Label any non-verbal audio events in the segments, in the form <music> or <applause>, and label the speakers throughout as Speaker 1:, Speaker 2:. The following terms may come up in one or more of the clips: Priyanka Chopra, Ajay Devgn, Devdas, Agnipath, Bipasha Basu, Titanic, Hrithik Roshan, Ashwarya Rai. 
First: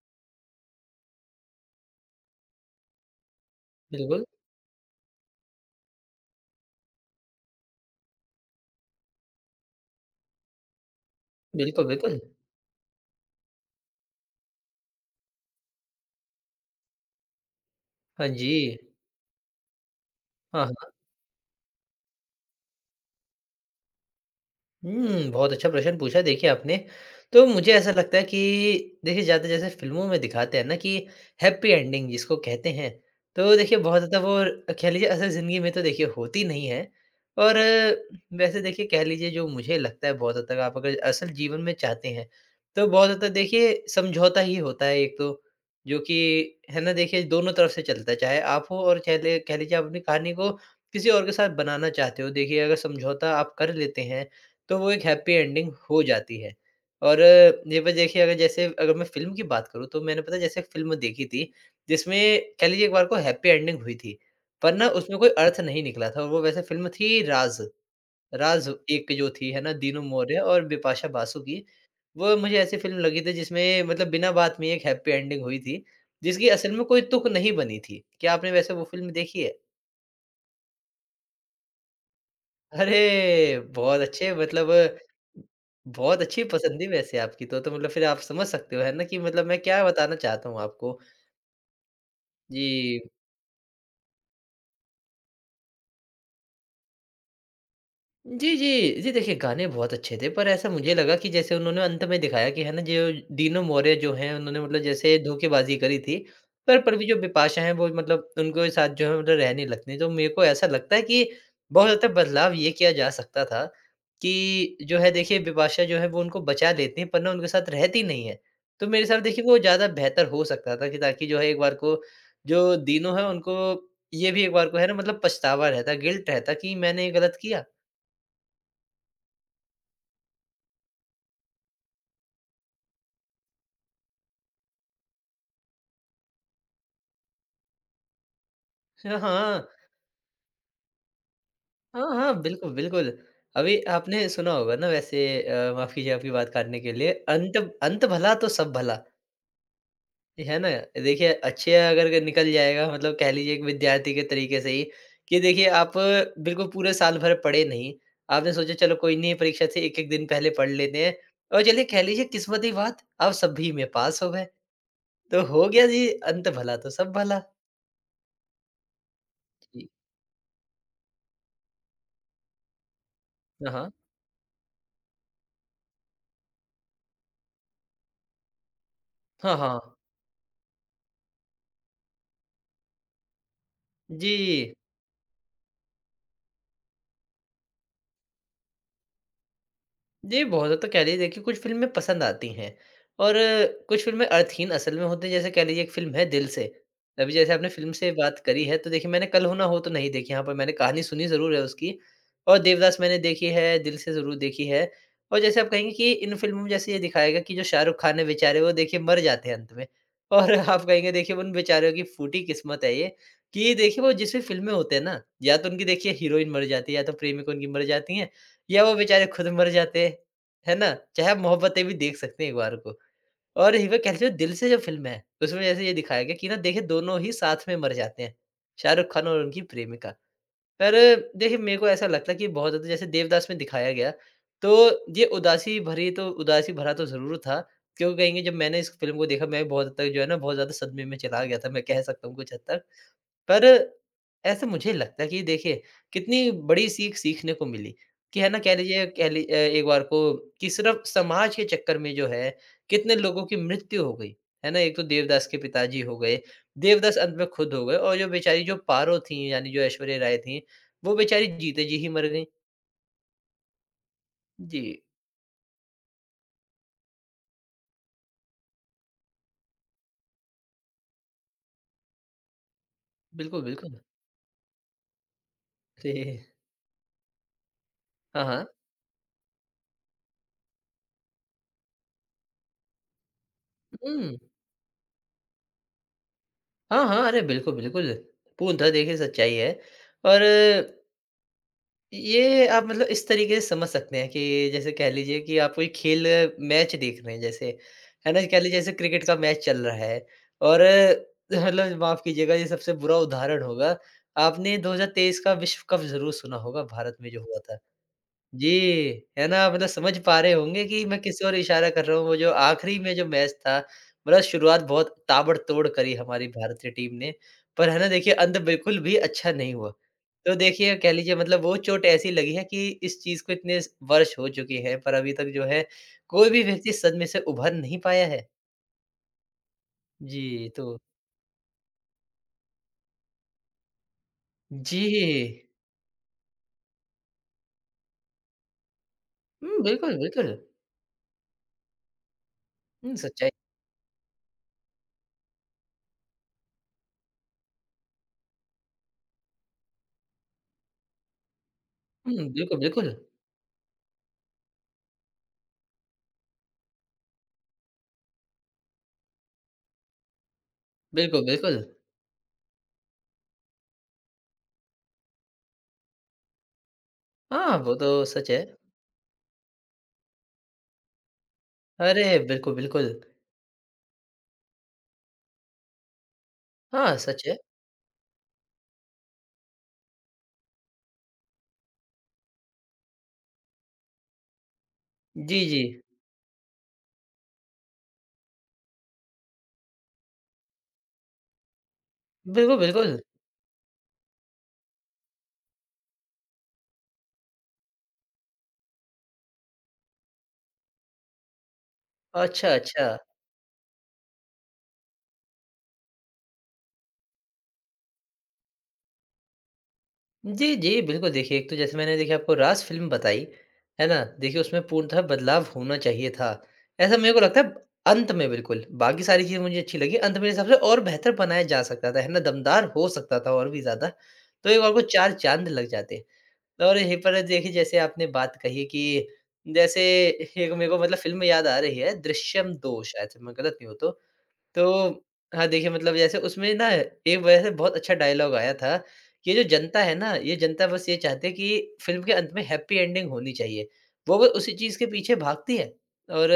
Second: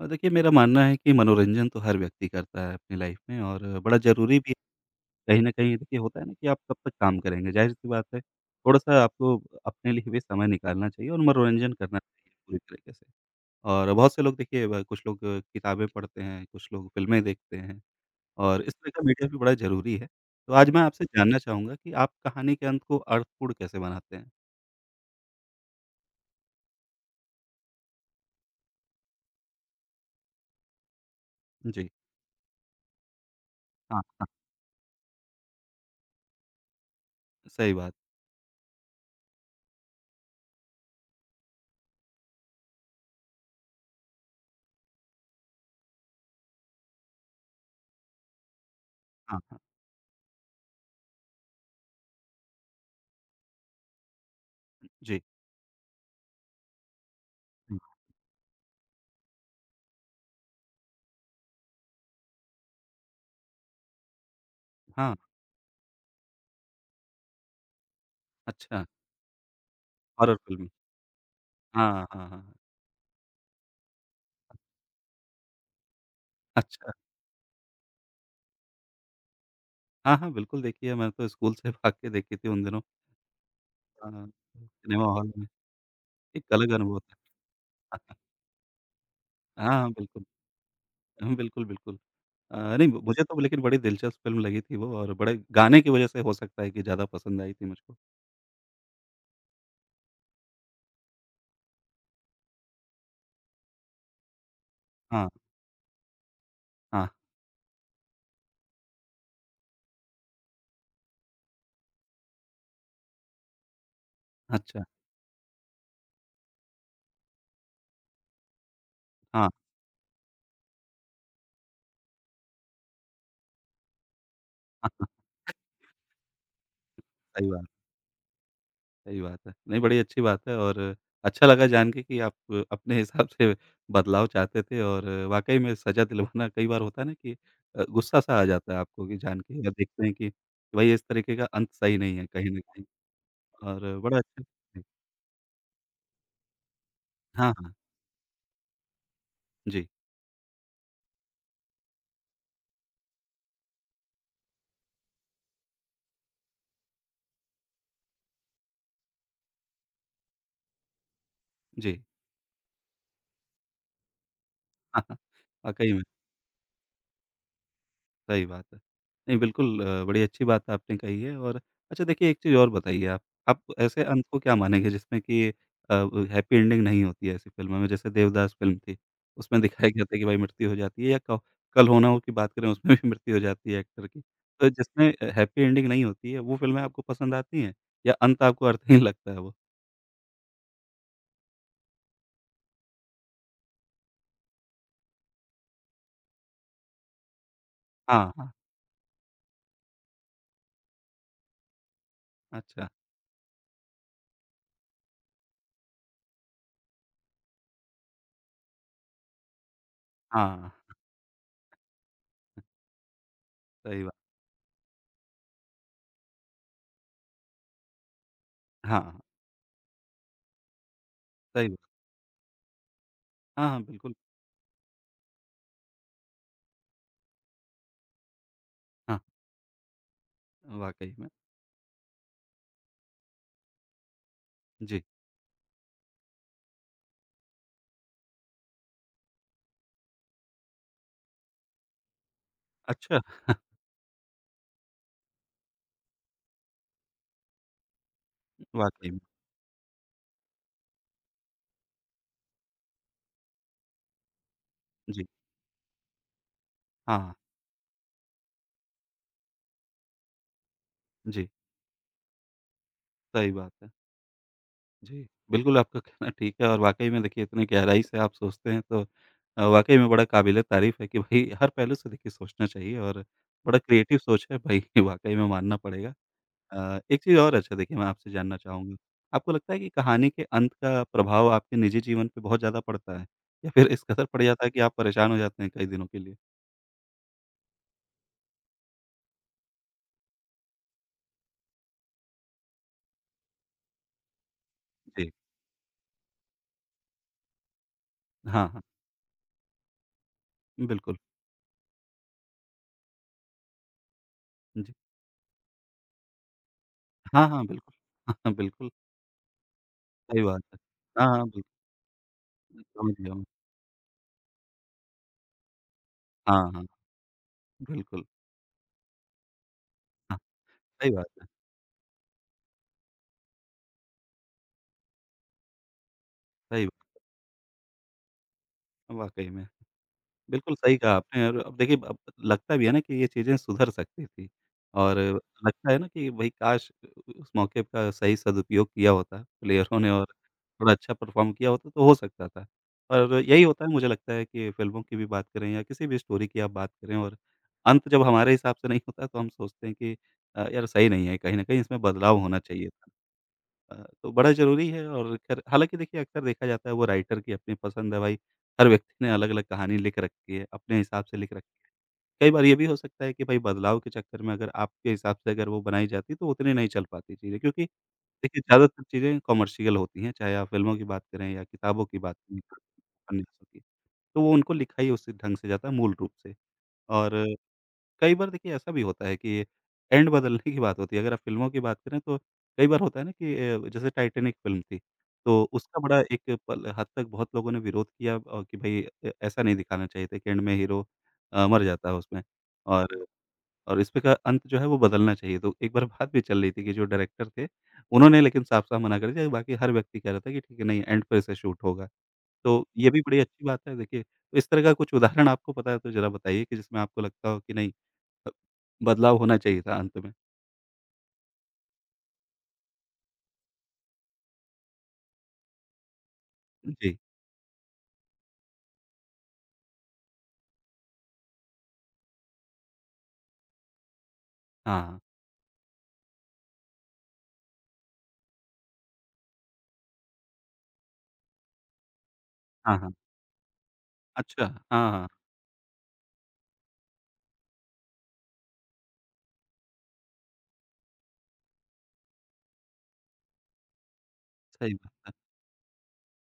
Speaker 1: देखिए मेरा मानना है कि मनोरंजन तो हर व्यक्ति करता है अपनी लाइफ में और बड़ा
Speaker 2: बिल्कुल,
Speaker 1: ज़रूरी भी है। कहीं न कहीं देखिए होता है ना कि आप कब तक काम करेंगे, ज़ाहिर-सी बात है थोड़ा-सा आपको अपने लिए भी समय निकालना चाहिए और मनोरंजन
Speaker 2: बिल्कुल,
Speaker 1: करना
Speaker 2: बिल्कुल।
Speaker 1: चाहिए पूरी तरीके से। और बहुत से लोग देखिए ब कुछ लोग किताबें पढ़ते हैं, कुछ लोग फ़िल्में देखते हैं
Speaker 2: हाँ जी।
Speaker 1: और इस तरह का मीडिया भी बड़ा ज़रूरी है। तो आज
Speaker 2: हाँ,
Speaker 1: मैं आपसे जानना चाहूँगा कि आप कहानी के अंत को अर्थपूर्ण कैसे बनाते हैं?
Speaker 2: हुँ, बहुत अच्छा प्रश्न पूछा देखिए आपने। तो मुझे ऐसा लगता है कि देखिए ज़्यादा जैसे फ़िल्मों में दिखाते हैं ना कि हैप्पी
Speaker 1: जी।
Speaker 2: एंडिंग जिसको कहते हैं, तो देखिए
Speaker 1: हाँ,
Speaker 2: बहुत ज़्यादा
Speaker 1: हाँ।
Speaker 2: वो कह लीजिए असल ज़िंदगी में तो देखिए होती नहीं है। और
Speaker 1: सही बात।
Speaker 2: वैसे देखिए कह लीजिए जो मुझे लगता है बहुत हद तक आप अगर असल जीवन में चाहते हैं, तो बहुत हद तक देखिए समझौता ही होता है एक तो, जो कि है ना देखिए दोनों तरफ से चलता है, चाहे आप हो और चाहे ले
Speaker 1: हाँ,
Speaker 2: कह
Speaker 1: हाँ।
Speaker 2: लीजिए आप अपनी कहानी को किसी और के साथ बनाना चाहते हो। देखिए अगर समझौता आप कर लेते हैं तो वो एक
Speaker 1: जी।
Speaker 2: हैप्पी एंडिंग हो जाती है। और
Speaker 1: हुँ।
Speaker 2: ये बस देखिए अगर जैसे अगर मैं फ़िल्म की बात करूँ तो मैंने पता है जैसे एक फ़िल्म देखी थी जिसमें कह लीजिए एक बार को हैप्पी एंडिंग हुई थी। पर ना
Speaker 1: हाँ,
Speaker 2: उसमें कोई अर्थ नहीं निकला था और वो वैसे फ़िल्म थी राज़। राज़
Speaker 1: अच्छा।
Speaker 2: एक जो थी है ना दीनू
Speaker 1: हॉरर
Speaker 2: मौर्य और
Speaker 1: फ़िल्म।
Speaker 2: बिपाशा बासु की।
Speaker 1: हाँ, हाँ, हाँ।
Speaker 2: वो
Speaker 1: हाँ।
Speaker 2: मुझे ऐसी फ़िल्म लगी थी जिसमें मतलब बिना बात में एक हैप्पी एंडिंग हुई थी, जिसकी असल में
Speaker 1: अच्छा।
Speaker 2: कोई तुक नहीं बनी थी। क्या आपने वैसे वो फ़िल्म देखी है?
Speaker 1: हाँ, हाँ, बिल्कुल देखी है, मैं तो स्कूल से भाग के देखी थी उन दिनों
Speaker 2: अरे! बहुत
Speaker 1: अ,
Speaker 2: अच्छे मतलब
Speaker 1: सिनेमा हॉल में,
Speaker 2: बहुत अच्छी
Speaker 1: एक अलग
Speaker 2: पसंद थी
Speaker 1: अनुभव था।
Speaker 2: वैसे आपकी तो मतलब फिर आप समझ सकते हो है ना कि मतलब मैं
Speaker 1: हाँ,
Speaker 2: क्या
Speaker 1: हाँ,
Speaker 2: बताना
Speaker 1: बिल्कुल।
Speaker 2: चाहता हूँ आपको।
Speaker 1: हुँ, बिल्कुल, बिल्कुल। नहीं
Speaker 2: जी
Speaker 1: मुझे तो लेकिन बड़ी दिलचस्प फ़िल्म लगी थी वो और बड़े गाने की वजह से हो सकता है कि ज़्यादा पसंद आई थी मुझको।
Speaker 2: जी, जी। जी, देखिए गाने बहुत अच्छे थे, पर ऐसा मुझे लगा कि जैसे उन्होंने अंत में दिखाया कि है ना जो डीनो मौर्य जो हैं उन्होंने मतलब जैसे
Speaker 1: हाँ,
Speaker 2: धोखेबाज़ी करी थी, पर भी
Speaker 1: हाँ,
Speaker 2: जो बिपाशा हैं वो मतलब उनके साथ जो है मतलब रहने लगती हैं। तो मेरे को ऐसा लगता है कि बहुत ज़्यादा बदलाव ये किया जा सकता था कि
Speaker 1: अच्छा।
Speaker 2: जो है देखिए बिपाशा जो है वो उनको बचा लेती हैं पर ना उनके साथ रहती नहीं है। तो मेरे हिसाब से देखिए
Speaker 1: हाँ,
Speaker 2: वो ज़्यादा बेहतर हो सकता था कि ताकि जो है एक बार को जो डीनो है उनको ये भी एक बार को है
Speaker 1: हाँ,
Speaker 2: ना
Speaker 1: हाँ,
Speaker 2: मतलब पछतावा रहता, गिल्ट रहता कि मैंने ये गलत
Speaker 1: सही
Speaker 2: किया।
Speaker 1: बात। सही बात है। नहीं, बड़ी अच्छी बात है और अच्छा लगा जान के कि आप अपने हिसाब से बदलाव चाहते थे और वाक़ई में सज़ा दिलवाना कई बार होता है ना कि गुस्सा-सा आ जाता है आपको कि
Speaker 2: हाँ,
Speaker 1: जान के
Speaker 2: हाँ।
Speaker 1: या देखते हैं कि भई इस तरीके का अंत सही
Speaker 2: हाँ,
Speaker 1: नहीं है
Speaker 2: हाँ,
Speaker 1: कहीं न
Speaker 2: बिल्कुल,
Speaker 1: कहीं
Speaker 2: बिल्कुल। अभी
Speaker 1: और बड़ा
Speaker 2: आपने
Speaker 1: अच्छा
Speaker 2: सुना होगा
Speaker 1: जी।
Speaker 2: ना वैसे माफ़ कीजिए आपकी बात काटने के लिए,
Speaker 1: हाँ,
Speaker 2: अंत
Speaker 1: हाँ।
Speaker 2: अंत भला तो सब भला,
Speaker 1: जी,
Speaker 2: ये है ना? देखिए अच्छे अगर के निकल जाएगा मतलब कह लीजिए एक विद्यार्थी के तरीके से ही कि देखिए आप बिल्कुल पूरे साल भर पढ़े नहीं, आपने सोचा चलो कोई नहीं परीक्षा से 1-1 दिन पहले पढ़ लेते हैं और चलिए
Speaker 1: जी।
Speaker 2: कह लीजिए किस्मत की बात आप सभी में पास हो गए,
Speaker 1: <laughs> हाँ, हाँ।
Speaker 2: तो हो गया
Speaker 1: वाक़ई में।
Speaker 2: जी अंत भला तो सब भला।
Speaker 1: सही बात है। नहीं बिल्कुल
Speaker 2: जी।
Speaker 1: बड़ी अच्छी बात आपने कही है और अच्छा देखिए एक चीज़ और बताइए आप
Speaker 2: हाँ, हाँ।
Speaker 1: ऐसे अंत को क्या मानेंगे जिसमें कि हैप्पी एंडिंग नहीं होती है ऐसी फ़िल्मों में? जैसे देवदास फ़िल्म थी,
Speaker 2: हाँ,
Speaker 1: उसमें
Speaker 2: हाँ।
Speaker 1: दिखाया गया था कि भाई मृत्यु हो जाती है या क कल हो ना हो की बात करें उसमें भी मृत्यु हो जाती है एक्टर की।
Speaker 2: जी।
Speaker 1: तो जिसमें हैप्पी एंडिंग नहीं होती है वो फ़िल्में आपको पसंद आती हैं या अंत आपको अर्थहीन लगता है वो?
Speaker 2: जी, बहुत ज़्यादा तो कह लीजिए देखिए कुछ फ़िल्में पसंद आती हैं और कुछ फ़िल्में अर्थहीन असल में होती हैं। जैसे कह लीजिए एक फ़िल्म है दिल से, अभी जैसे आपने फ़िल्म से
Speaker 1: हाँ,
Speaker 2: बात
Speaker 1: हाँ।
Speaker 2: करी है तो देखिए मैंने कल हो ना हो तो नहीं देखी। यहाँ पर मैंने कहानी सुनी ज़रूर है उसकी और
Speaker 1: अच्छा।
Speaker 2: देवदास मैंने देखी है, दिल से ज़रूर देखी है। और जैसे आप कहेंगे कि इन फ़िल्मों में जैसे ये दिखाया गया कि जो शाहरुख खान है बेचारे वो देखिए मर जाते हैं अंत में <laughs> और
Speaker 1: हाँ,
Speaker 2: आप कहेंगे देखिए उन बेचारों की फूटी किस्मत है ये कि देखिए
Speaker 1: सही
Speaker 2: वो
Speaker 1: बात।
Speaker 2: जिस भी फ़िल्म में होते हैं ना, या तो उनकी देखिए हीरोइन मर जाती है या तो प्रेमिक उनकी मर जाती है या वो
Speaker 1: हाँ, हाँ,
Speaker 2: बेचारे खुद मर जाते, है ना? चाहे आप
Speaker 1: सही
Speaker 2: मोहब्बतें
Speaker 1: बात।
Speaker 2: भी देख सकते हैं एक बार को।
Speaker 1: हाँ,
Speaker 2: और
Speaker 1: हाँ,
Speaker 2: हीरा
Speaker 1: बिल्कुल।
Speaker 2: क़ैसी दिल से जो फ़िल्म है, उसमें जैसे ये दिखाया गया कि ना देखिए दोनों ही साथ में मर जाते हैं, शाहरुख़
Speaker 1: हाँ,
Speaker 2: ख़ान और उनकी प्रेमिका। पर
Speaker 1: वाक़ई में।
Speaker 2: देखिए मेरे को ऐसा लगता है कि बहुत ज़्यादा जैसे देवदास में दिखाया गया,
Speaker 1: जी।
Speaker 2: तो ये उदासी भरी तो उदासी भरा तो ज़रूर था, क्यों कहेंगे जब मैंने इस फ़िल्म को देखा मैं बहुत हद तक जो है ना बहुत ज़्यादा सदमे में चला गया था, मैं कह सकता हूँ कुछ हद तक।
Speaker 1: अच्छा <laughs>
Speaker 2: पर ऐसा मुझे लगता है कि देखिए कितनी बड़ी सीख सीखने को मिली कि है ना कह लीजिए
Speaker 1: वाक़ई में।
Speaker 2: कह ली एक बार को कि सिर्फ समाज के चक्कर में जो है कितने लोगों की मृत्यु हो गई। है ना? एक तो
Speaker 1: जी।
Speaker 2: देवदास के पिताजी हो गए, देवदास
Speaker 1: हाँ,
Speaker 2: अंत में खुद हो गए और जो बेचारी जो पारो थीं यानी जो ऐश्वर्या राय थीं, वो बेचारी
Speaker 1: जी,
Speaker 2: जीते जी ही मर गईं।
Speaker 1: सही बात है।
Speaker 2: जी,
Speaker 1: जी, बिल्कुल आपका कहना ठीक है और वाक़ई में देखिए इतनी गहराई से आप सोचते हैं तो वाक़ई में बड़ा काबिल-ए-तारीफ़ है कि भई हर पहलू से देखिए सोचना चाहिए और
Speaker 2: बिल्कुल,
Speaker 1: बड़ा
Speaker 2: बिल्कुल।
Speaker 1: क्रिएटिव सोच है भई वाक़ई <laughs> में मानना
Speaker 2: जी।
Speaker 1: पड़ेगा। एक चीज़ और अच्छा देखिए मैं आपसे
Speaker 2: हाँ,
Speaker 1: जानना
Speaker 2: हाँ।
Speaker 1: चाहूँगा, आपको लगता है कि कहानी के अंत का प्रभाव आपके निजी जीवन पे बहुत ज़्यादा पड़ता है? या फिर इस कदर
Speaker 2: हुँ।
Speaker 1: पड़ जाता है कि आप परेशान हो जाते हैं कई दिनों के लिए?
Speaker 2: हाँ, हाँ, अरे बिल्कुल, बिल्कुल। पूर्णतः देखिए सच्चाई है और ये आप मतलब इस तरीके से समझ सकते हैं कि जैसे कह
Speaker 1: जी,
Speaker 2: लीजिए कि आप कोई खेल मैच देख रहे हैं जैसे, है ना? कह
Speaker 1: हाँ,
Speaker 2: लीजिए
Speaker 1: हाँ,
Speaker 2: जैसे क्रिकेट का मैच चल रहा है और
Speaker 1: बिल्कुल,
Speaker 2: <laughs> मतलब माफ़ कीजिएगा ये सबसे बुरा उदाहरण होगा। आपने
Speaker 1: जी।
Speaker 2: 2023 का विश्व कप ज़रूर सुना होगा भारत में जो
Speaker 1: हाँ,
Speaker 2: हुआ
Speaker 1: हाँ,
Speaker 2: था।
Speaker 1: बिल्कुल। <laughs> हाँ, हाँ,
Speaker 2: जी,
Speaker 1: बिल्कुल,
Speaker 2: है ना? मतलब समझ पा
Speaker 1: सही
Speaker 2: रहे
Speaker 1: बात है।
Speaker 2: होंगे कि मैं
Speaker 1: हाँ,
Speaker 2: किस
Speaker 1: हाँ,
Speaker 2: ओर
Speaker 1: बिल्कुल,
Speaker 2: इशारा कर रहा हूँ। वो जो आखिरी में
Speaker 1: समझ
Speaker 2: जो
Speaker 1: गया मैं।
Speaker 2: मैच था, मतलब शुरुआत बहुत ताबड़तोड़ करी हमारी
Speaker 1: हाँ, हाँ,
Speaker 2: भारतीय टीम ने। पर है ना,
Speaker 1: बिल्कुल।
Speaker 2: देखिए अंत बिल्कुल भी अच्छा नहीं हुआ।
Speaker 1: हाँ,
Speaker 2: तो देखिए,
Speaker 1: सही
Speaker 2: कह
Speaker 1: बात
Speaker 2: लीजिए
Speaker 1: है,
Speaker 2: मतलब वो चोट ऐसी लगी है कि इस चीज़ को इतने स वर्ष हो चुके हैं, पर अभी तक जो है कोई भी
Speaker 1: सही
Speaker 2: व्यक्ति इस
Speaker 1: बात
Speaker 2: सदमे से उभर नहीं पाया है।
Speaker 1: वाक़ई में।
Speaker 2: जी,
Speaker 1: बिल्कुल
Speaker 2: तो
Speaker 1: सही कहा आपने और अब देखिए अब लगता भी है ना कि ये चीज़ें सुधर सकती थी
Speaker 2: जी।
Speaker 1: और लगता है ना कि भई काश उस मौके का सही सदुपयोग किया होता
Speaker 2: हुँ,
Speaker 1: प्लेयरों ने
Speaker 2: बिल्कुल,
Speaker 1: और
Speaker 2: बिल्कुल।
Speaker 1: थोड़ा अच्छा परफ़ॉर्म किया होता तो हो सकता था।
Speaker 2: हुँ,
Speaker 1: और
Speaker 2: सच्चाई
Speaker 1: यही होता है मुझे लगता है कि फ़िल्मों की भी बात करें या किसी भी स्टोरी की आप बात करें और अंत जब हमारे हिसाब से नहीं होता तो हम सोचते हैं कि यार सही नहीं है, कहीं न कहीं इसमें
Speaker 2: हुँ,
Speaker 1: बदलाव होना
Speaker 2: बिल्कुल,
Speaker 1: चाहिए था।
Speaker 2: बिल्कुल।
Speaker 1: अ, तो बड़ा ज़रूरी है और खैर हालाँकि देखिए अक्सर देखा जाता है वो राइटर की अपनी पसंद है भाई, हर व्यक्ति ने अलग-अलग कहानी लिख रखी है, अपने हिसाब से
Speaker 2: बिल्कुल,
Speaker 1: लिख रखी
Speaker 2: बिल्कुल।
Speaker 1: है। कई बार ये भी हो सकता है कि भाई बदलाव के चक्कर में अगर आपके हिसाब से अगर वो बनाई जाती तो उतनी नहीं चल पाती चीज़ें
Speaker 2: हाँ,
Speaker 1: क्योंकि
Speaker 2: वो तो सच है।
Speaker 1: देखिए ज़्यादातर चीज़ें कमर्शियल होती हैं, चाहे आप फ़िल्मों की बात करें या किताबों की
Speaker 2: अरे!
Speaker 1: बात करें,
Speaker 2: बिल्कुल, बिल्कुल।
Speaker 1: उपन्यासों की। तो वो उनको लिखा ही उसी ढंग से जाता है मूल रूप से
Speaker 2: हाँ,
Speaker 1: और
Speaker 2: सच है।
Speaker 1: कई बार देखिए ऐसा भी होता है कि एंड बदलने की बात होती है। अगर आप फ़िल्मों की बात करें तो कई बार होता है ना कि जैसे टाइटैनिक फ़िल्म थी,
Speaker 2: जी,
Speaker 1: तो
Speaker 2: जी।
Speaker 1: उसका बड़ा एक पल हद तक बहुत लोगों ने विरोध किया कि भई ऐसा नहीं दिखाना चाहिए था कि एंड में हीरो मर जाता है उसमें
Speaker 2: बिल्कुल, बिल्कुल।
Speaker 1: और और इस पे का अंत जो है वो बदलना चाहिए। तो एक बार <laughs> बात भी चल रही थी कि जो डायरेक्टर थे, उन्होंने लेकिन साफ-साफ मना कर दिया, बाकी हर व्यक्ति कह रहा था कि ठीक है नहीं एंड पे इसे शूट होगा।
Speaker 2: अच्छा,
Speaker 1: तो ये
Speaker 2: अच्छा।
Speaker 1: भी बड़ी अच्छी बात है देखिए। तो इस तरह का कुछ उदाहरण आपको पता है तो ज़रा बताइए कि जिसमें आपको लगता हो कि नहीं अ, बदलाव होना चाहिए था अंत में।
Speaker 2: जी, जी, बिल्कुल देखिए, एक तो जैसे मैंने देखिए आपको रास फ़िल्म बताई, है ना? देखिए उसमें पूर्णतः बदलाव होना चाहिए था। ऐसा
Speaker 1: जी,
Speaker 2: मेरे को लगता है अंत में बिल्कुल, बाकी सारी चीज़ें मुझे अच्छी लगी, अंत मेरे हिसाब से और बेहतर बनाया जा सकता था, है ना? दमदार हो सकता था और भी ज़्यादा, तो एक और को
Speaker 1: हाँ, हाँ, हाँ।
Speaker 2: 4 चाँद लग जाते। और यहीं पर देखिए जैसे आपने बात कही कि जैसे एक मेरे को मतलब फ़िल्म याद आ रही है दृश्यम 2
Speaker 1: हाँ
Speaker 2: शायद से मैं गलत नहीं हूँ तो।
Speaker 1: अच्छा, हाँ,
Speaker 2: तो
Speaker 1: हाँ,
Speaker 2: हाँ, देखिए मतलब जैसे उसमें ना एक वजह से बहुत अच्छा डायलॉग आया था, ये जो जनता है ना, ये जनता बस ये चाहती है कि फ़िल्म के अंत में हैप्पी एंडिंग होनी चाहिए। वो बस उसी
Speaker 1: सही
Speaker 2: चीज़ के
Speaker 1: बात है।
Speaker 2: पीछे भागती है और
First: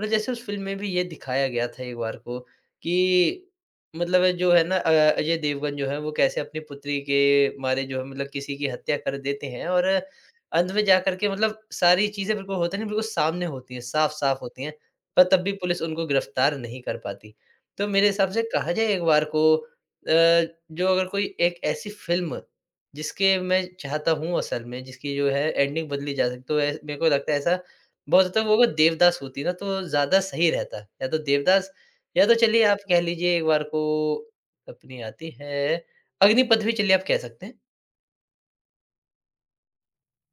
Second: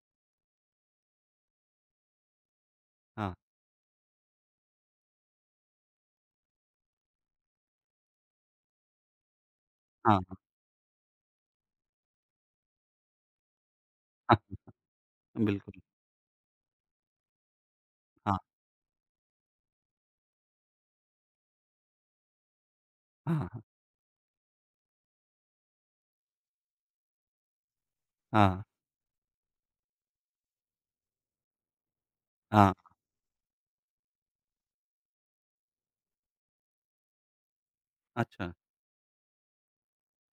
Speaker 2: मतलब जैसे उस फ़िल्म में भी ये दिखाया गया था एक बार को
Speaker 1: हाँ,
Speaker 2: कि मतलब जो है ना अजय देवगन जो है वो कैसे अपनी पुत्री के मारे जो है मतलब किसी की हत्या कर देते हैं और
Speaker 1: हाँ, हाँ,
Speaker 2: अंत में जाकर के मतलब सारी चीज़ें बिल्कुल होता है ना, बिल्कुल सामने होती हैं,
Speaker 1: हाँ,
Speaker 2: साफ-साफ होती हैं, पर तब भी
Speaker 1: बिल्कुल।
Speaker 2: पुलिस उनको गिरफ्तार नहीं कर पाती। तो मेरे हिसाब
Speaker 1: हाँ,
Speaker 2: से कहा जाए एक बार को जो अगर कोई एक ऐसी फ़िल्म
Speaker 1: हाँ,
Speaker 2: जिसके मैं
Speaker 1: हाँ,
Speaker 2: चाहता हूँ असल में जिसकी जो है एंडिंग बदली जा सकती तो ऐ मेरे को लगता है ऐसा बहुत हद तक वो
Speaker 1: हाँ,
Speaker 2: अगर देवदास होती ना तो ज़्यादा सही रहता। या तो देवदास या तो चलिए
Speaker 1: हाँ,
Speaker 2: आप कह लीजिए एक बार को अपनी आती है अग्निपथ भी चलिए आप कह सकते हैं।
Speaker 1: अच्छा।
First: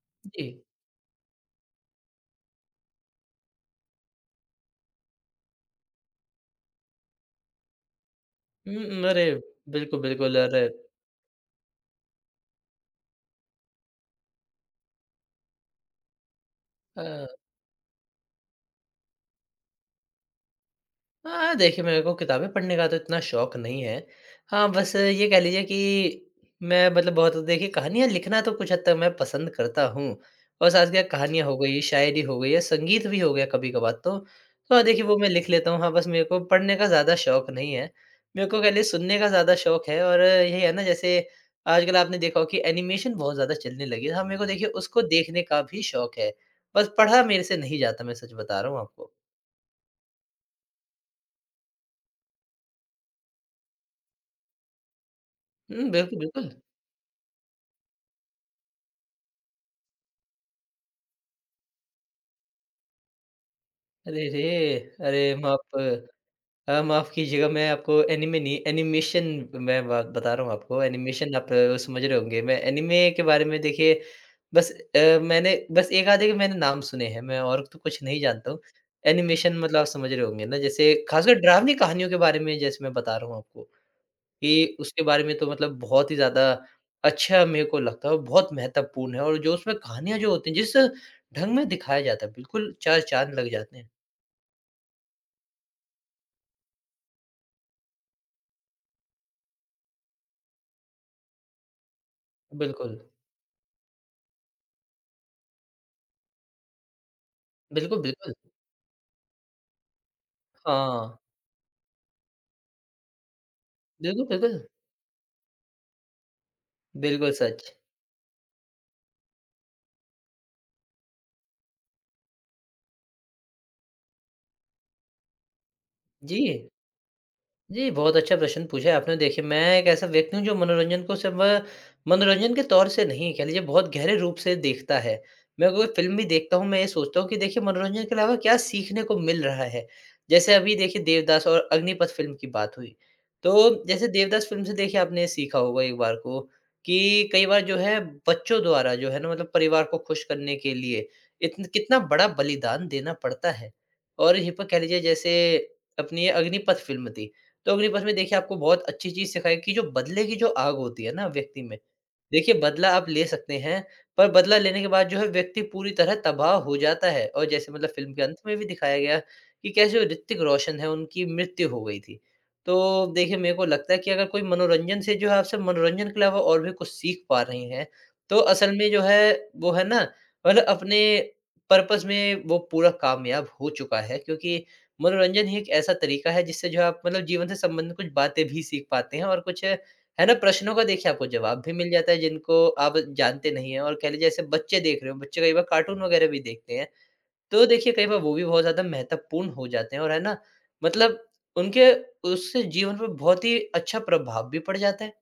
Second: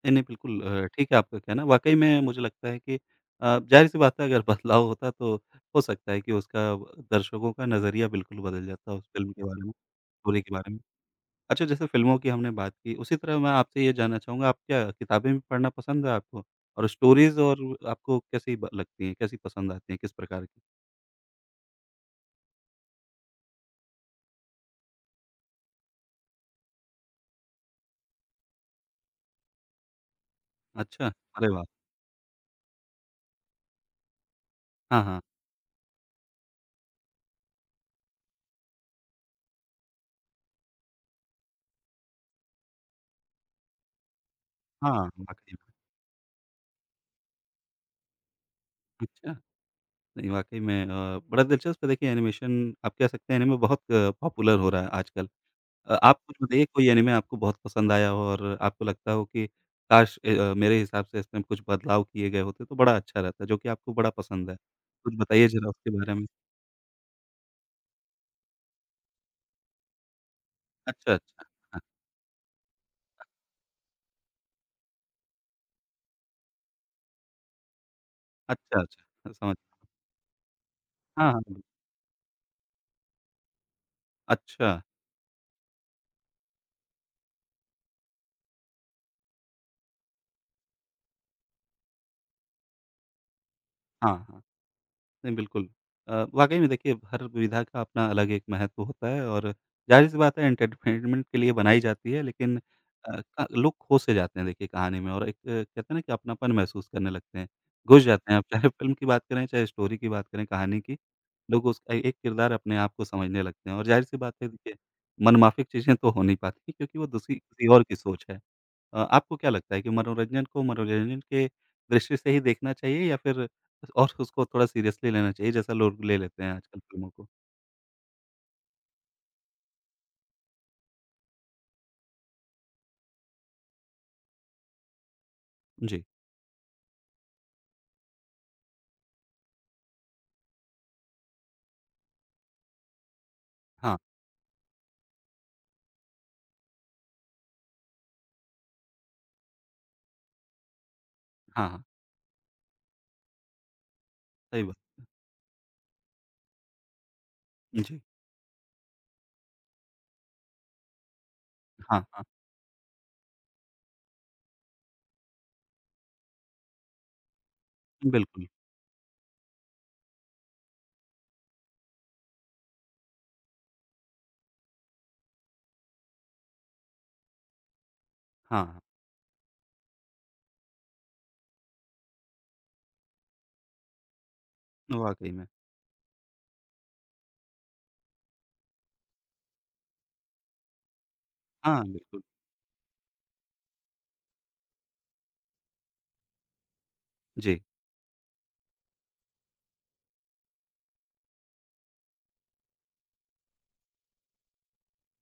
Speaker 1: नहीं, नहीं,
Speaker 2: जी।
Speaker 1: बिल्कुल ठीक है आपका कहना। वाक़ई में मुझे लगता है कि ज़ाहिर-सी बात है अगर बदलाव होता तो हो सकता है कि उसका दर्शकों का नज़रिया बिल्कुल बदल जाता
Speaker 2: हुँ,
Speaker 1: उस
Speaker 2: अरे!
Speaker 1: फ़िल्म के बारे में,
Speaker 2: बिल्कुल, बिल्कुल
Speaker 1: स्टोरी के
Speaker 2: अरे!
Speaker 1: बारे में। अच्छा, जैसे फ़िल्मों की हमने बात की, उसी तरह मैं आपसे ये जानना चाहूँगा, आप क्या किताबें भी पढ़ना पसंद है आपको? और
Speaker 2: अ
Speaker 1: स्टोरीज़ और आपको कैसी ब लगती हैं, कैसी पसंद आती हैं, किस प्रकार की?
Speaker 2: हाँ, देखिए मेरे को किताबें पढ़ने का तो इतना शौक नहीं है। हाँ, बस ये कह लीजिए कि मैं मतलब बहुत देखिए कहानियाँ लिखना तो कुछ हद तक मैं पसंद करता हूँ और साथ के साथ
Speaker 1: अच्छा,
Speaker 2: कहानियाँ
Speaker 1: अरे
Speaker 2: हो
Speaker 1: वाह!
Speaker 2: गई, शायरी हो गई या संगीत भी हो गया कभी-कभार तो। तो हाँ, देखिए
Speaker 1: हाँ,
Speaker 2: वो
Speaker 1: हाँ।
Speaker 2: मैं लिख लेता हूँ। हाँ, बस मेरे को पढ़ने का ज़्यादा शौक नहीं है। मेरे को कह लीजिए सुनने का ज़्यादा शौक है और यही है ना जैसे आजकल आपने देखा हो कि एनिमेशन बहुत ज़्यादा चलने लगी है। हाँ, मेरे को देखिए
Speaker 1: हाँ,
Speaker 2: उसको देखने
Speaker 1: वाक़ई
Speaker 2: का
Speaker 1: में।
Speaker 2: भी शौक है। बस पढ़ा मेरे से नहीं जाता मैं सच बता रहा हूँ आपको।
Speaker 1: अच्छा, नहीं वाक़ई में बड़ा दिलचस्प है देखिए एनिमेशन आप कह सकते हैं एनिमे बहुत पॉपुलर हो रहा है आजकल।
Speaker 2: हुँ, बिल्कुल,
Speaker 1: आप कुछ
Speaker 2: बिल्कुल।
Speaker 1: बताइए कोई एनिमे आपको बहुत पसंद आया हो और आपको लगता हो कि काश ए मेरे हिसाब से इसमें कुछ बदलाव किए गए होते तो बड़ा अच्छा रहता, जो कि आपको बड़ा
Speaker 2: अरे
Speaker 1: पसंद है?
Speaker 2: रे!
Speaker 1: कुछ
Speaker 2: अरे,
Speaker 1: बताइए ज़रा उसके बारे में।
Speaker 2: माफ़ कीजिएगा। मैं आपको एनीमे नहीं, एनिमेशन, मैं बात बता रहा हूँ आपको।
Speaker 1: अच्छा,
Speaker 2: एनिमेशन
Speaker 1: अच्छा।
Speaker 2: आप
Speaker 1: हाँ।
Speaker 2: समझ रहे होंगे। मैं एनीमे के बारे में देखिए बस, मैंने बस 1 आधे के मैंने नाम सुने हैं, मैं और तो कुछ नहीं जानता हूँ।
Speaker 1: अच्छा, अच्छा। समझ
Speaker 2: एनिमेशन मतलब आप समझ रहे होंगे ना, जैसे
Speaker 1: हाँ,
Speaker 2: ख़ासकर
Speaker 1: हाँ।
Speaker 2: डरावनी कहानियों के बारे में। जैसे मैं बता रहा हूँ आपको
Speaker 1: अच्छा,
Speaker 2: कि उसके बारे में तो मतलब बहुत ही ज़्यादा अच्छा मेरे को लगता है और बहुत महत्वपूर्ण है। और जो उसमें कहानियाँ जो होती हैं, जिस ढंग में दिखाया जाता है, बिल्कुल चार चाँद लग जाते हैं।
Speaker 1: हाँ, हाँ। नहीं, बिल्कुल। वाक़ई में देखिए हर विधा का अपना अलग एक महत्व होता है और ज़ाहिर-सी बात है एंटरटेनमेंट के लिए बनाई जाती है लेकिन
Speaker 2: बिल्कुल।
Speaker 1: क लोग खो से जाते हैं देखिए कहानी में और एक कहते हैं ना कि अपनापन महसूस करने लगते हैं,
Speaker 2: बिल्कुल,
Speaker 1: घुस जाते
Speaker 2: बिल्कुल।
Speaker 1: हैं। आप चाहे फ़िल्म की बात करें, चाहे स्टोरी की बात करें, कहानी की,
Speaker 2: हाँ,
Speaker 1: लोग उसका एक किरदार अपने आप को समझने लगते हैं और ज़ाहिर-सी
Speaker 2: बिल्कुल,
Speaker 1: बात है
Speaker 2: बिल्कुल।
Speaker 1: देखिए मनमाफ़िक चीज़ें तो हो नहीं पाती क्योंकि वो
Speaker 2: बिल्कुल
Speaker 1: दूसरी किसी
Speaker 2: सच।
Speaker 1: और की सोच है। आपको क्या लगता है कि मनोरंजन को मनोरंजन के दृष्टि से ही देखना चाहिए या फिर और उसको थोड़ा सीरियसली लेना चाहिए जैसा लोग ले
Speaker 2: जी।
Speaker 1: लेते हैं आजकल फ़िल्मों को?
Speaker 2: जी, बहुत अच्छा प्रश्न पूछा है आपने। देखिए, मैं एक ऐसा व्यक्ति हूँ जो मनोरंजन को सिर्फ़ मनोरंजन के तौर से नहीं, कह लीजिए बहुत गहरे रूप से देखता है। मैं कोई
Speaker 1: जी।
Speaker 2: फ़िल्म भी देखता हूँ, मैं ये सोचता हूँ कि देखिए मनोरंजन के अलावा क्या सीखने को मिल रहा है। जैसे अभी देखिए देवदास और अग्निपथ फ़िल्म की बात हुई। तो
Speaker 1: हाँ,
Speaker 2: जैसे देवदास फ़िल्म से देखिए आपने सीखा होगा एक बार को कि कई बार जो है बच्चों द्वारा जो है ना, मतलब परिवार को खुश करने के लिए इतन
Speaker 1: हाँ, हाँ,
Speaker 2: कितना बड़ा बलिदान देना पड़ता है। और यहीं
Speaker 1: सही
Speaker 2: पर
Speaker 1: बात
Speaker 2: कह लीजिए
Speaker 1: है।
Speaker 2: जैसे अपनी ये अग्निपथ फ़िल्म थी। तो
Speaker 1: जी,
Speaker 2: अग्निपथ में देखिए आपको बहुत अच्छी चीज़ सिखाई कि जो बदले की जो आग होती है ना व्यक्ति में,
Speaker 1: हाँ, हाँ,
Speaker 2: देखिए बदला आप ले सकते हैं, पर बदला लेने के बाद जो है व्यक्ति पूरी तरह तबाह हो जाता है। और जैसे मतलब फ़िल्म के अंत
Speaker 1: बिल्कुल।
Speaker 2: में भी दिखाया गया कि कैसे ऋतिक रोशन है, उनकी मृत्यु हो गई थी। तो देखिए मेरे को लगता है कि अगर कोई मनोरंजन से जो है आपसे मनोरंजन के अलावा और भी कुछ सीख पा रहे हैं, तो
Speaker 1: हाँ,
Speaker 2: असल
Speaker 1: हाँ,
Speaker 2: में जो है वो है ना, मतलब अपने पर्पस में वो पूरा कामयाब हो चुका है, क्योंकि
Speaker 1: वाक़ई में।
Speaker 2: मनोरंजन ही एक ऐसा तरीका है जिससे जो है आप मतलब जीवन से संबंधित कुछ बातें भी सीख पाते हैं, और कुछ है ना? प्रश्नों का देखिए आपको जवाब भी
Speaker 1: हाँ,
Speaker 2: मिल जाता है
Speaker 1: बिल्कुल।
Speaker 2: जिनको आप जानते नहीं हैं। और कह लीजिए जैसे बच्चे देख रहे हो, बच्चे कई बार कार्टून वग़ैरह भी देखते हैं।
Speaker 1: जी।
Speaker 2: तो देखिए कई बार वो भी बहुत ज़्यादा महत्वपूर्ण हो जाते हैं, और है ना, मतलब उनके उससे जीवन पर बहुत ही अच्छा प्रभाव भी पड़ जाता है।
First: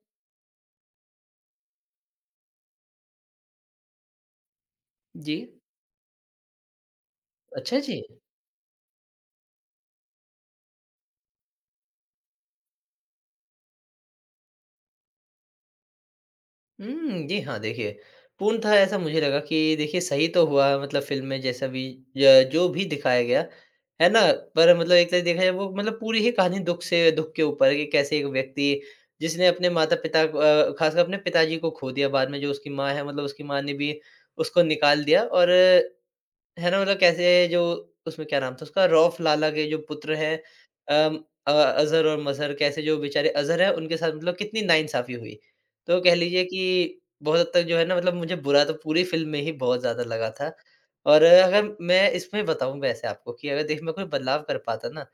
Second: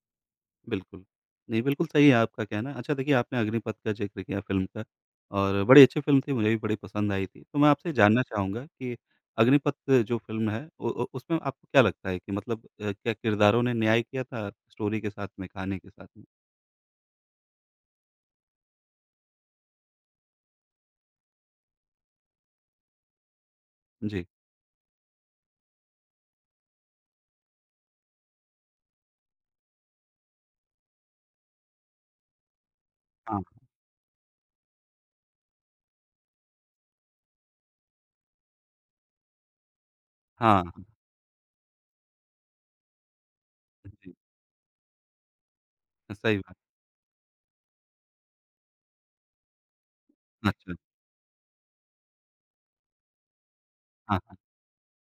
Speaker 1: बिल्कुल। नहीं, बिल्कुल सही है आपका कहना। अच्छा देखिए आपने अग्निपथ का ज़िक्र किया फ़िल्म का
Speaker 2: जी।
Speaker 1: और बड़ी अच्छी फ़िल्म थी, मुझे भी बड़ी पसंद आई थी। तो मैं
Speaker 2: अच्छा
Speaker 1: आपसे
Speaker 2: जी।
Speaker 1: जानना चाहूँगा कि अग्निपथ जो फ़िल्म है उ उ उसमें आपको क्या लगता है कि मतलब क्या किरदारों ने न्याय किया था स्टोरी के साथ में, कहानी के साथ में?
Speaker 2: हुँ, जी हाँ, देखिए, पूर्णतः ऐसा मुझे लगा कि देखिए सही तो हुआ, मतलब फ़िल्म में जैसा भी य जो भी दिखाया गया, है ना?
Speaker 1: जी।
Speaker 2: पर मतलब एक तरह से देखा जाए वो मतलब पूरी ही कहानी दुःख से दुःख के ऊपर है कि कैसे एक व्यक्ति, जिसने अपने माता-पिता को ख़ासकर अपने पिताजी को खो दिया, बाद में जो उसकी माँ है मतलब उसकी
Speaker 1: हाँ।
Speaker 2: माँ ने भी उसको निकाल दिया, और है ना? मतलब कैसे जो उसमें क्या नाम था उसका? रौफ लाला के जो पुत्र हैं,
Speaker 1: हाँ, हाँ।
Speaker 2: अम, अज़र और मज़हर, कैसे जो बेचारे अज़र हैं उनके साथ
Speaker 1: जी,
Speaker 2: मतलब कितनी नाइंसाफ़ी हुई। तो कह
Speaker 1: सही
Speaker 2: लीजिए
Speaker 1: बात।
Speaker 2: कि बहुत हद तक जो है ना, मतलब मुझे बुरा तो पूरी फ़िल्म में ही बहुत ज़्यादा लगा था।
Speaker 1: अच्छा।
Speaker 2: और अगर मैं इसमें बताऊँ वैसे आपको कि अगर देखिए मैं कोई
Speaker 1: हाँ, हाँ।
Speaker 2: बदलाव कर पाता ना,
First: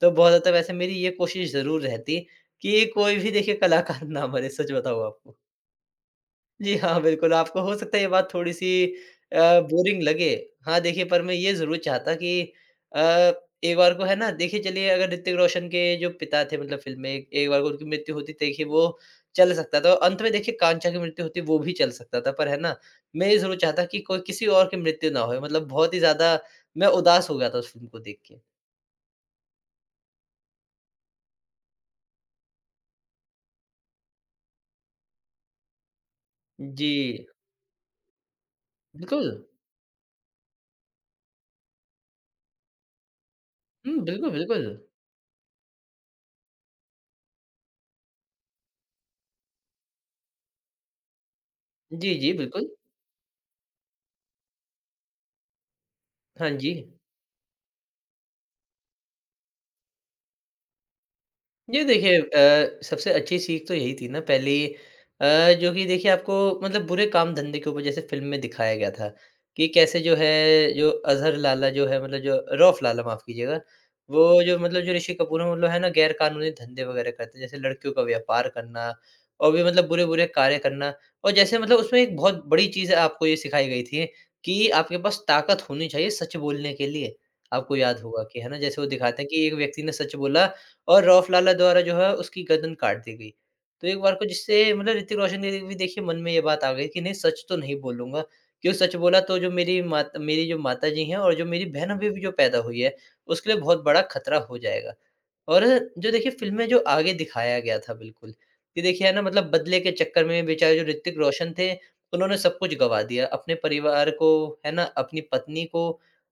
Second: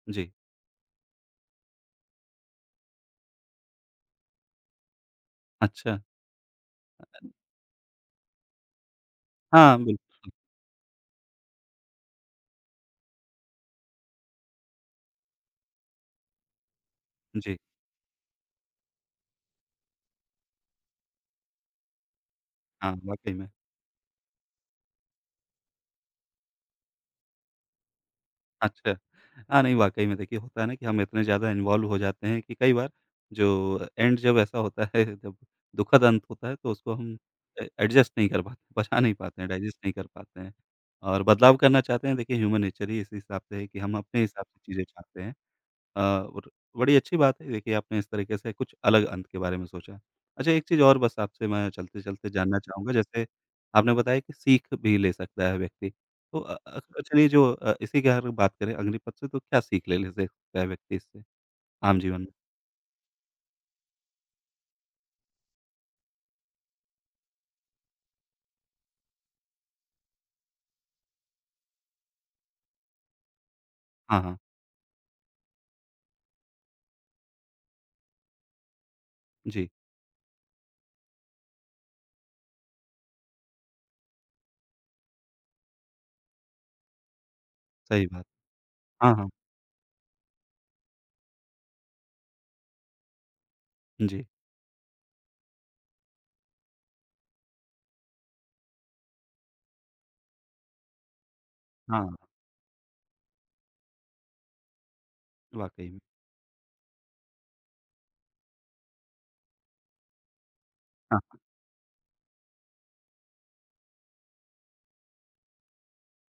Speaker 2: तो
Speaker 1: जी।
Speaker 2: बहुत हद तक वैसे मेरी ये कोशिश ज़रूर रहती कि कोई भी देखिए कलाकार ना मरे, सच बताऊँ आपको।
Speaker 1: अच्छा।
Speaker 2: जी हाँ, बिल्कुल, आपको हो सकता है ये बात थोड़ी-सी अ,
Speaker 1: हाँ,
Speaker 2: बोरिंग
Speaker 1: बिल्कुल।
Speaker 2: लगे। हाँ, देखिए पर मैं ये ज़रूर चाहता कि अ, एक बार को है ना देखिए, चलिए, अगर ऋतिक रोशन के जो पिता थे मतलब फ़िल्म में एक एक
Speaker 1: जी।
Speaker 2: बार को उनकी मृत्यु होती तो देखिए वो चल सकता था, और अंत में देखिए कांचा की मृत्यु होती वो भी चल सकता था। पर है ना,
Speaker 1: हाँ,
Speaker 2: मैं
Speaker 1: वाक़ई
Speaker 2: ये
Speaker 1: में।
Speaker 2: ज़रूर चाहता कि कोई किसी और की मृत्यु ना होए, मतलब बहुत ही ज़्यादा मैं उदास हो गया था उस फ़िल्म को देख के।
Speaker 1: अच्छा। हाँ, नहीं वाक़ई में देखिए होता है ना कि हम इतने ज़्यादा इन्वॉल्व हो जाते हैं कि कई बार जो एंड जब ऐसा होता है जब दुखद अंत होता है तो
Speaker 2: जी,
Speaker 1: उसको हम ए एडजस्ट नहीं कर पाते, पचा नहीं
Speaker 2: बिल्कुल।
Speaker 1: पाते हैं, डाइजेस्ट नहीं कर पाते हैं। और बदलाव करना चाहते हैं देखिए ह्यूमन नेचर ही इस हिसाब से है कि हम
Speaker 2: हुँ,
Speaker 1: अपने
Speaker 2: बिल्कुल,
Speaker 1: हिसाब से
Speaker 2: बिल्कुल।
Speaker 1: चीज़ें चाहते हैं। और बड़ी अच्छी बात है देखिए आपने इस तरीके से कुछ अलग अंत के बारे में सोचा। अच्छा एक चीज़ और बस आपसे मैं
Speaker 2: जी,
Speaker 1: चलते-चलते
Speaker 2: जी,
Speaker 1: जानना
Speaker 2: बिल्कुल।
Speaker 1: चाहूँगा जैसे आपने बताया कि सीख भी ले सकता है व्यक्ति। तो
Speaker 2: हाँ जी।
Speaker 1: चलिए जो इसी की अगर बात करें अग्निपथ से तो क्या सीख ले ले सकता है व्यक्ति इससे
Speaker 2: ये
Speaker 1: आम
Speaker 2: देखिए
Speaker 1: जीवन में?
Speaker 2: सबसे अच्छी सीख तो यही थी ना पहली, जो कि देखिए आपको मतलब बुरे काम धंधे के ऊपर जैसे फ़िल्म में दिखाया गया था कि कैसे जो है जो अज़हर लाला जो है मतलब जो रऊफ़ लाला, माफ़ कीजिएगा,
Speaker 1: हाँ, हाँ।
Speaker 2: वो जो मतलब जो ऋषि कपूर हैं, मतलब है ना गैरकानूनी धंधे वग़ैरह करते हैं, जैसे लड़कियों का व्यापार करना और भी
Speaker 1: जी,
Speaker 2: मतलब बुरे-बुरे कार्य करना। और जैसे मतलब उसमें एक बहुत बड़ी चीज़ आपको ये सिखाई गई थी कि आपके पास ताकत होनी चाहिए सच बोलने के लिए। आपको याद
Speaker 1: सही
Speaker 2: होगा
Speaker 1: बात।
Speaker 2: कि है ना, जैसे वो
Speaker 1: हाँ,
Speaker 2: दिखाते हैं
Speaker 1: हाँ।
Speaker 2: कि एक व्यक्ति ने सच बोला और रऊफ लाला द्वारा जो है उसकी गर्दन काट दी गई। तो एक बार को
Speaker 1: जी।
Speaker 2: जिससे मतलब ऋतिक रोशन के भी देखिए मन में ये बात आ गई कि नहीं, सच तो नहीं बोलूँगा। क्यों सच बोला तो जो मेरी मात मेरी जो माताजी हैं और जो मेरी बहन
Speaker 1: हाँ,
Speaker 2: अभी-अभी जो पैदा हुई है, उसके लिए बहुत बड़ा खतरा हो जाएगा। और
Speaker 1: वाक़ई में।
Speaker 2: जो देखिए फ़िल्म में जो आगे दिखाया गया था बिल्कुल, कि देखिए है ना, मतलब बदले के चक्कर में बेचारे जो ऋतिक
Speaker 1: हाँ,
Speaker 2: रोशन थे, उन्होंने सब कुछ गँवा दिया। अपने परिवार को, है ना, अपनी पत्नी को,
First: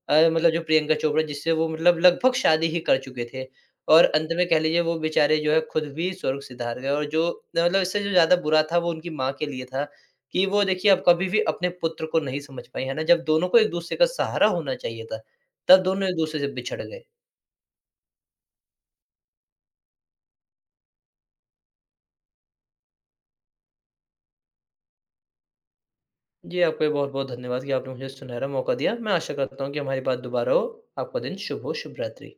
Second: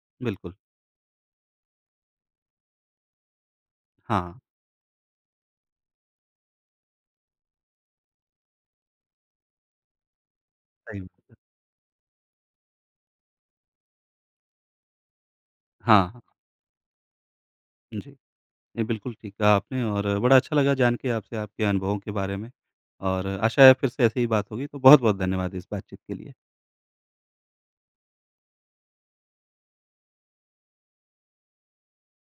Speaker 2: मतलब
Speaker 1: बिल्कुल।
Speaker 2: जो प्रियंका चोपड़ा जिससे वो मतलब लगभग शादी ही कर चुके थे, और अंत
Speaker 1: हाँ,
Speaker 2: में कह लीजिए वो बेचारे जो है खुद भी स्वर्ग सिधार गए, और जो मतलब इससे जो ज़्यादा बुरा था वो उनकी माँ के लिए था, कि वो देखिए
Speaker 1: सही
Speaker 2: अब कभी
Speaker 1: बात है।
Speaker 2: भी अपने पुत्र को नहीं समझ पाई, है ना? जब दोनों को एक-दूसरे का सहारा होना चाहिए था, तब
Speaker 1: हाँ,
Speaker 2: दोनों
Speaker 1: हाँ।
Speaker 2: एक-दूसरे से बिछड़ गए।
Speaker 1: जी। नहीं, बिल्कुल ठीक कहा आपने और बड़ा अच्छा लगा जान के आपसे आपके अनुभवों के बारे में और आशा है फिर से ऐसी ही बात होगी, तो बहुत-बहुत धन्यवाद इस बातचीत के लिए।
Speaker 2: जी, आपका भी बहुत-बहुत धन्यवाद कि आपने मुझे सुनहरा मौका दिया। मैं आशा करता हूँ कि हमारी बात दोबारा हो। आपका दिन शुभ हो, शुभ रात्रि।